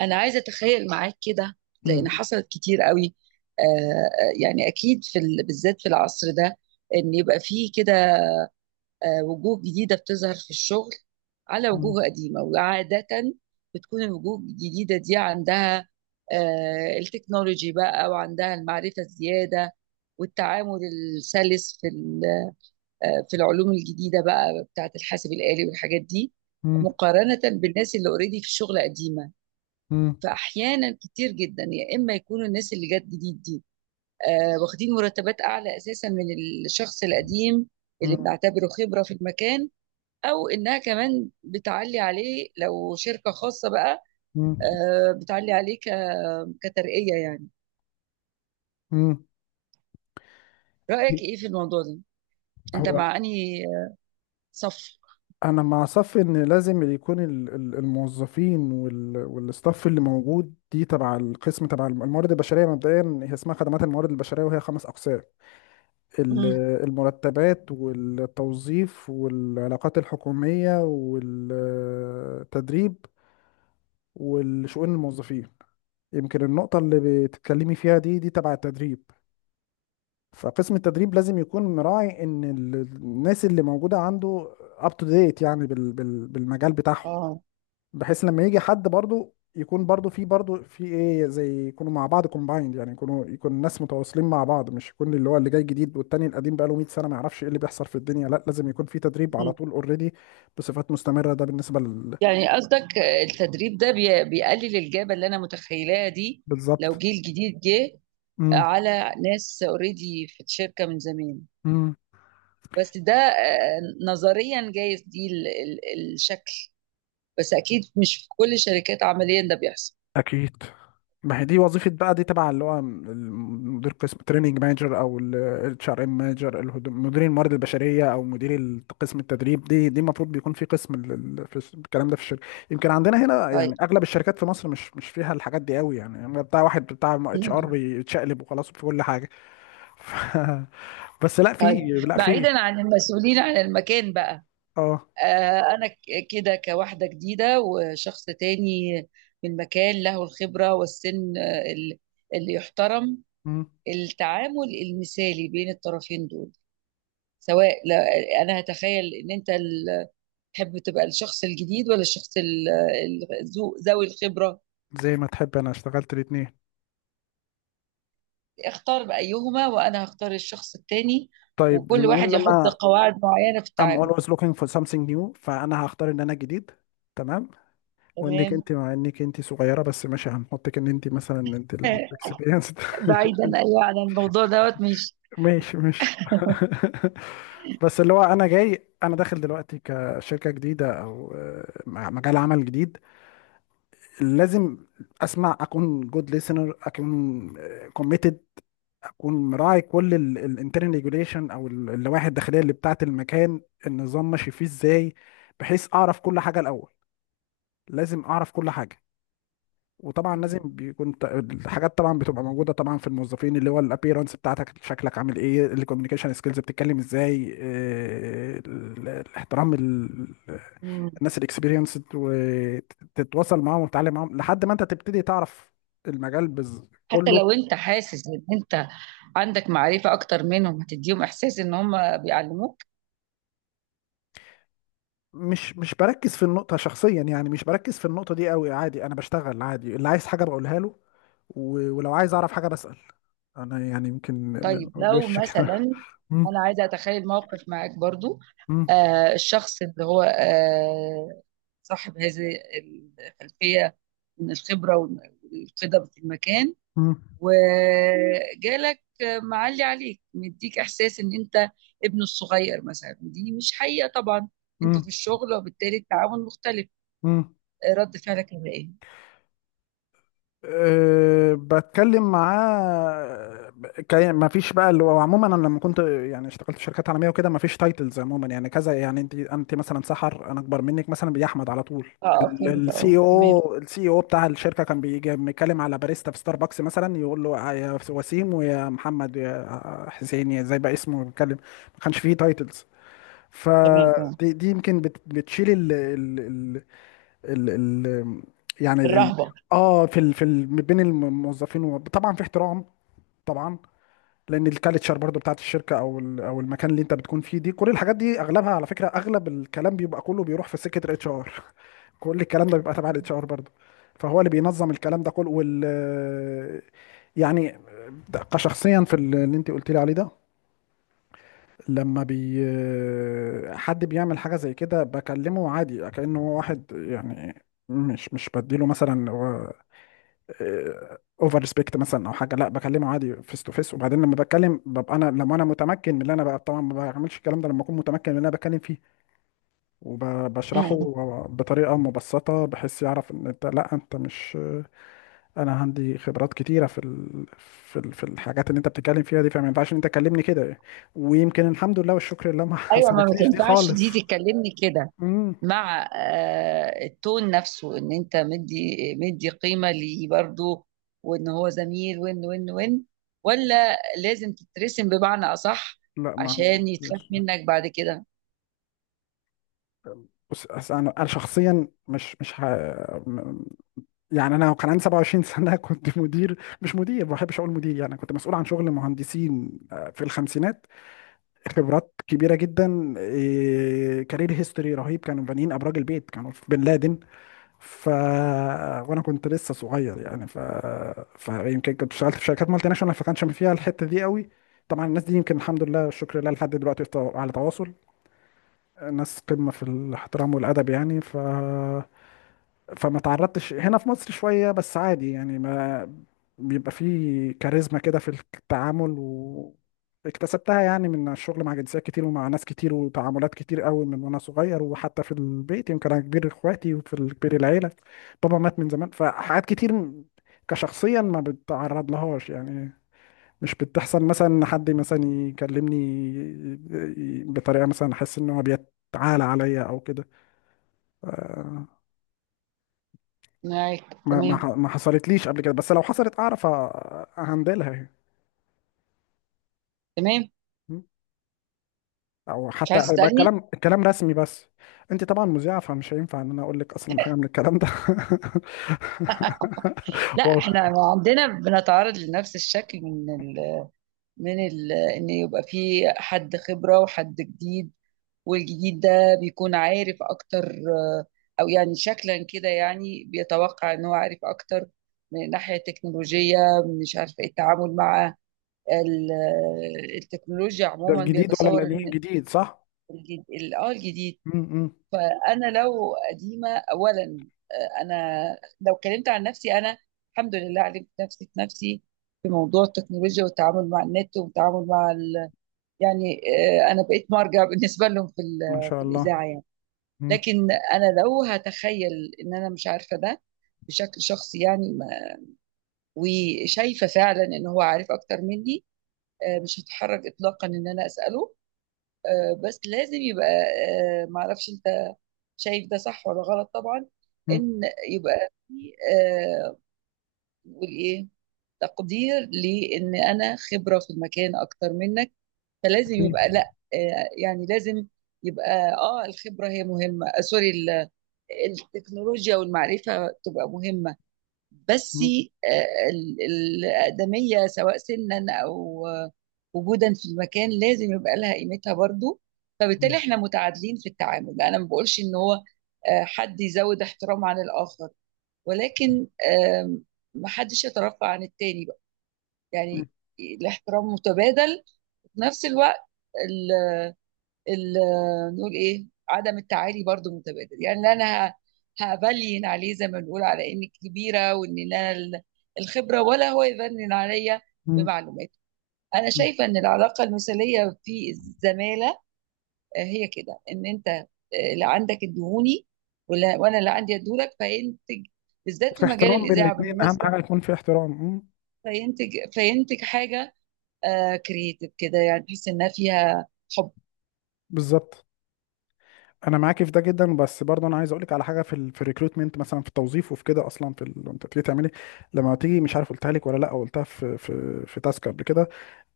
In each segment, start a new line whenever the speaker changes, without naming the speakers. انا عايزه اتخيل معاك كده، لان
مم.
حصلت كتير قوي. يعني اكيد في بالذات في العصر ده ان يبقى فيه كده، وجوه جديده بتظهر في الشغل على
مم.
وجوه قديمه. وعاده بتكون الوجوه الجديده دي عندها التكنولوجي بقى، وعندها المعرفه الزياده والتعامل السلس في في العلوم الجديده بقى بتاعه الحاسب الآلي والحاجات دي،
مم.
مقارنه بالناس اللي اوريدي في الشغل قديمه.
مم.
فاحيانا كتير جدا يا اما يكونوا الناس اللي جت جديد دي، واخدين مرتبات اعلى اساسا من الشخص القديم
مم.
اللي بنعتبره خبره في المكان، او انها كمان بتعلي عليه لو شركه خاصه بقى.
مم.
بتعلي عليه كترقيه يعني.
مم.
رايك ايه في الموضوع ده؟ انت
هو
مع انهي صف؟
انا مع صف ان لازم اللي يكون الموظفين والستاف اللي موجود دي تبع القسم تبع الموارد البشريه. مبدئيا هي اسمها خدمات الموارد البشريه، وهي خمس اقسام: ال-
مم.
المرتبات، والتوظيف، والعلاقات الحكوميه، والتدريب، والشؤون الموظفين. يمكن النقطه اللي بتتكلمي فيها دي تبع التدريب. فقسم التدريب لازم يكون مراعي ان الناس اللي موجوده عنده اب تو ديت يعني بالمجال بتاعهم،
اه.
بحيث لما يجي حد برضو يكون برضو في برضو في ايه زي يكونوا مع بعض كومبايند، يعني يكونوا يكون الناس متواصلين مع بعض، مش يكون اللي هو اللي جاي جديد والتاني القديم بقاله 100 سنه ما يعرفش ايه اللي بيحصل في الدنيا. لا، لازم يكون في تدريب على
مم.
طول اوريدي بصفات مستمره. ده بالنسبه لل
يعني قصدك التدريب ده بيقلل الجابه اللي انا متخيلاها دي، لو
بالظبط.
جيل جديد جه
امم
على ناس اوريدي في الشركة من زمان.
امم
بس ده نظريا جايز دي الشكل، بس اكيد مش في كل الشركات عمليا ده بيحصل.
اكيد. ما هي دي وظيفة بقى، دي تبع اللي هو مدير قسم تريننج مانجر، او الاتش ار ام مانجر، مدير الموارد البشرية، او مدير قسم التدريب. دي المفروض بيكون في قسم الكلام ده في الشركة. يمكن عندنا هنا
طيب،
يعني اغلب الشركات في مصر مش فيها الحاجات دي قوي، يعني هو بتاع واحد بتاع اتش ار بيتشقلب وخلاص في كل حاجة. ف... بس لا في،
طيب.
لا في،
بعيدا عن المسؤولين عن المكان بقى،
اه.
انا كده كواحدة جديدة وشخص تاني من مكان له الخبرة والسن، اللي يحترم
مم.
التعامل المثالي بين الطرفين دول. سواء، انا هتخيل ان انت تحب تبقى الشخص الجديد ولا الشخص ذوي الخبرة.
زي ما تحب، انا اشتغلت الاتنين.
اختار بأيهما وأنا هختار الشخص التاني،
طيب
وكل
بما
واحد
ان
يحط
انا
قواعد معينة في
I'm
التعامل.
always looking for something new، فانا هختار ان انا جديد. تمام. وانك انت
تمام.
مع انك انت صغيره بس ماشي هنحطك ان انت مثلا انت الاكسبيرينس.
بعيدا، أيوة، عن الموضوع دوت مش.
ماشي ماشي. بس اللي هو انا جاي، انا داخل دلوقتي كشركه جديده او مع مجال عمل جديد، لازم اسمع، اكون جود ليسنر، اكون كوميتد، اكون مراعي كل الانترنال ريجوليشن او اللوائح الداخليه اللي بتاعه المكان، النظام ماشي فيه ازاي، بحيث اعرف كل حاجه الاول. لازم اعرف كل حاجه. وطبعا لازم
مم.
بيكون الحاجات طبعا بتبقى موجوده، طبعا في الموظفين اللي هو الابيرنس بتاعتك، شكلك عامل ايه، الكوميونيكيشن سكيلز بتتكلم ازاي، الاحترام
مم.
الناس الاكسبيرينس، وتتواصل معاهم وتتعلم معاهم لحد ما انت تبتدي تعرف المجال
حتى
كله.
لو انت حاسس ان انت عندك معرفة اكتر منهم، هتديهم احساس ان هم بيعلموك.
مش بركز في النقطه شخصيا، يعني مش بركز في النقطه دي قوي، عادي. انا بشتغل عادي، اللي عايز حاجه بقولها له، ولو عايز اعرف حاجه بسأل. انا يعني يمكن من
طيب. لو
وش كده.
مثلا
مم،
انا عايزة اتخيل موقف معاك برضو.
مم،
الشخص اللي هو صاحب هذه الخلفية من الخبرة والقدم في المكان،
مم،
وجالك معلي عليك، مديك إحساس إن أنت ابنه الصغير مثلا، ودي مش حقيقة طبعا، أنتوا في
مم.
الشغل وبالتالي التعاون مختلف.
مم.
رد فعلك هيبقى إيه؟
أه، بتكلم معاه. ما فيش بقى اللي هو، عموما انا لما كنت يعني اشتغلت في شركات عالميه وكده ما فيش تايتلز. عموما يعني كذا، يعني انت مثلا سحر، انا اكبر منك مثلا، بيجي احمد على طول.
اه، فهمت. اه، تمام،
السي او بتاع الشركه كان بيجي بيتكلم على باريستا في ستاربكس مثلا، يقول له يا وسيم، ويا محمد، يا حسين، يا زي بقى اسمه بيتكلم، ما كانش فيه تايتلز.
تمام، تمام.
فدي يمكن بتشيل ال ال يعني ال ال
الرهبة
اه، في ال بين الموظفين طبعا في احترام، طبعا. لان الكالتشر برضو بتاعت الشركه، او ال او المكان اللي انت بتكون فيه دي، كل الحاجات دي اغلبها على فكره اغلب الكلام بيبقى كله بيروح في سكه الاتش ار. كل الكلام ده بيبقى تبع الاتش ار برضو، فهو اللي بينظم الكلام ده كله وال يعني. كشخصيا في اللي انت قلت لي عليه ده، لما حد بيعمل حاجة زي كده بكلمه عادي كأنه هو واحد، يعني مش بديله مثلا اوفر ريسبكت مثلا او حاجه، لا بكلمه عادي فيس تو فيس. وبعدين لما بتكلم ببقى انا لما انا متمكن من اللي انا بقى، طبعا ما بعملش الكلام ده لما اكون متمكن من اللي انا بتكلم فيه
م-
وبشرحه
م.
بطريقه مبسطه، بحيث يعرف ان انت، لا انت مش، انا عندي خبرات كتيره في الحاجات اللي انت بتتكلم فيها دي، فما ينفعش ان انت تكلمني كده. ويمكن الحمد لله والشكر لله ما
ايوه، ما
حصلتليش دي
تنفعش
خالص.
دي تتكلمني كده،
امم
مع التون نفسه ان انت مدي مدي قيمة ليه برضه، وان هو زميل وان. ولا لازم تترسم بمعنى اصح،
لا، ما
عشان يتخاف
عنديش.
منك بعد كده؟
بص، أصل انا شخصيا مش م- يعني انا كان عندي 27 سنه كنت مدير، مش مدير، ما بحبش اقول مدير، يعني كنت مسؤول عن شغل مهندسين في الخمسينات، خبرات كبيره جدا إيه، كارير هيستوري رهيب. كانوا بانيين ابراج البيت، كانوا في بن لادن، ف وانا كنت لسه صغير يعني. فيمكن كنت اشتغلت في شركات مالتي ناشونال فكانش فيها الحته دي قوي. طبعا الناس دي يمكن الحمد لله شكر لله لحد دلوقتي في على تواصل، ناس قمه في الاحترام والادب يعني. فما تعرضتش هنا في مصر، شوية بس عادي يعني، ما بيبقى فيه كاريزما كده في التعامل واكتسبتها يعني من الشغل مع جنسيات كتير، ومع ناس كتير، وتعاملات كتير قوي من وانا صغير، وحتى في البيت يمكن انا كبير اخواتي وفي كبير العيلة، بابا مات من زمان، فحاجات كتير كشخصيا ما بتعرض لهاش يعني. مش بتحصل مثلا ان حد مثلا يكلمني بطريقة مثلا احس ان هو بيتعالى عليا او كده آه
معاك.
ما ما ح-
تمام،
ما حصلتليش قبل كده، بس لو حصلت اعرف اهندلها يعني.
تمام.
م? او
مش
حتى
عايز
هيبقى
تسألني؟
الكلام رسمي بس. انت طبعا مذيعه، فمش هينفع ان انا اقول لك اصلا حاجه من الكلام ده.
لا،
والله.
احنا عندنا بنتعرض لنفس الشكل ان يبقى في حد خبرة وحد جديد. والجديد ده بيكون عارف اكتر، او يعني شكلا كده يعني بيتوقع ان هو عارف اكتر من ناحية التكنولوجية، مش عارف إيه التعامل مع التكنولوجيا
ده
عموما،
الجديد ولا
بيتصور
القديم؟
ان
الجديد، صح.
الجديد الجديد.
م- م.
فانا لو قديمة اولا، انا لو اتكلمت عن نفسي، انا الحمد لله علمت نفسي في نفسي في موضوع التكنولوجيا والتعامل مع النت والتعامل مع يعني، انا بقيت مرجع بالنسبة لهم
ما شاء
في
الله.
الاذاعة يعني.
م-
لكن انا لو هتخيل ان انا مش عارفه ده بشكل شخصي يعني، وشايفه فعلا ان هو عارف اكتر مني، مش هتحرج اطلاقا ان انا اساله. بس لازم يبقى، معرفش انت شايف ده صح ولا غلط طبعا.
م.
ان يبقى في، آه، نقول ايه، تقدير لان انا خبره في المكان اكتر منك. فلازم يبقى،
اكيد.
لا يعني، لازم يبقى الخبره هي مهمه، سوري، التكنولوجيا والمعرفة تبقى مهمة. بس،
م-
آه، ال- الأقدمية سواء سنا أو وجودا في المكان، لازم يبقى لها قيمتها برضو. فبالتالي
م-
احنا متعادلين في التعامل، أنا ما بقولش إن هو حد يزود احترام عن الآخر، ولكن محدش يترفع عن التاني بقى
م-
يعني. الاحترام متبادل، في نفس الوقت نقول ايه، عدم التعالي برضو متبادل يعني، لا انا هبلين عليه زي ما بنقول على اني كبيره وان انا الخبره، ولا هو يبنن عليا
م-
بمعلومات. انا
م.
شايفه ان العلاقه المثاليه في الزماله، هي كده، ان انت اللي عندك ادهوني ولا وانا اللي عندي ادولك، فينتج بالذات
في
في مجال
احترام بين
الاذاعه
الاثنين، اهم
بالمناسبه.
حاجه يكون في احترام. م.
فينتج حاجه كرييتيف كده يعني، تحس انها فيها حب.
بالظبط. انا معاكي في ده جدا، بس برضه انا عايز اقول لك على حاجه في ال في الريكروتمنت مثلا، في التوظيف وفي كده، اصلا انت بتيجي تعملي، لما تيجي مش عارف قلتها لك ولا لا، أو قلتها في تاسك قبل كده،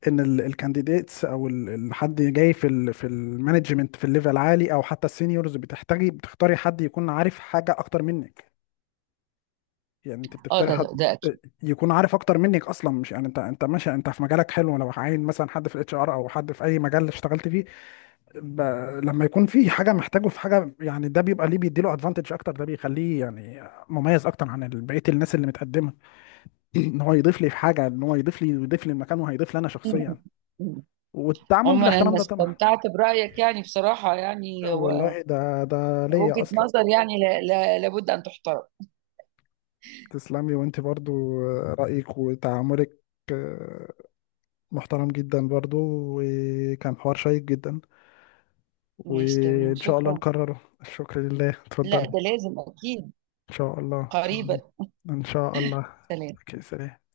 ان الكانديديتس او حد جاي في ال في المانجمنت في الليفل عالي، او حتى السينيورز، بتحتاجي بتختاري حد يكون عارف حاجه اكتر منك. يعني انت
اه،
بتختاري
ده
حد
ده
آه،
اكيد.
يكون عارف اكتر منك اصلا، مش يعني انت، ماشي انت في مجالك حلو، لو عاين مثلا حد في الاتش ار او حد في اي مجال اشتغلت فيه ب... لما يكون في حاجه محتاجه في حاجه يعني، ده بيبقى ليه، بيديله ادفانتج اكتر، ده بيخليه يعني مميز اكتر عن بقيه الناس اللي متقدمه. ان هو يضيف لي في حاجه، ان هو يضيف لي ويضيف لي المكان وهيضيف لي انا شخصيا، والتعامل
عموما
بالاحترام
انا
ده طبعا.
استمتعت برايك يعني بصراحه، يعني هو
والله، ده ليا
وجهه
اصلا.
نظر، يعني، لا، لا، لابد ان تحترم.
تسلمي، وانت برضو رأيك وتعاملك آه، محترم جدا برضو، وكان حوار شيق جدا،
ماشي، تمام،
وان شاء الله
شكرا.
نكرره. الشكر لله. اتفضل.
لا،
ان
ده لازم اكيد.
شاء الله. ان شاء الله.
قريبا.
ان شاء الله.
سلام.
اوكي. سلام.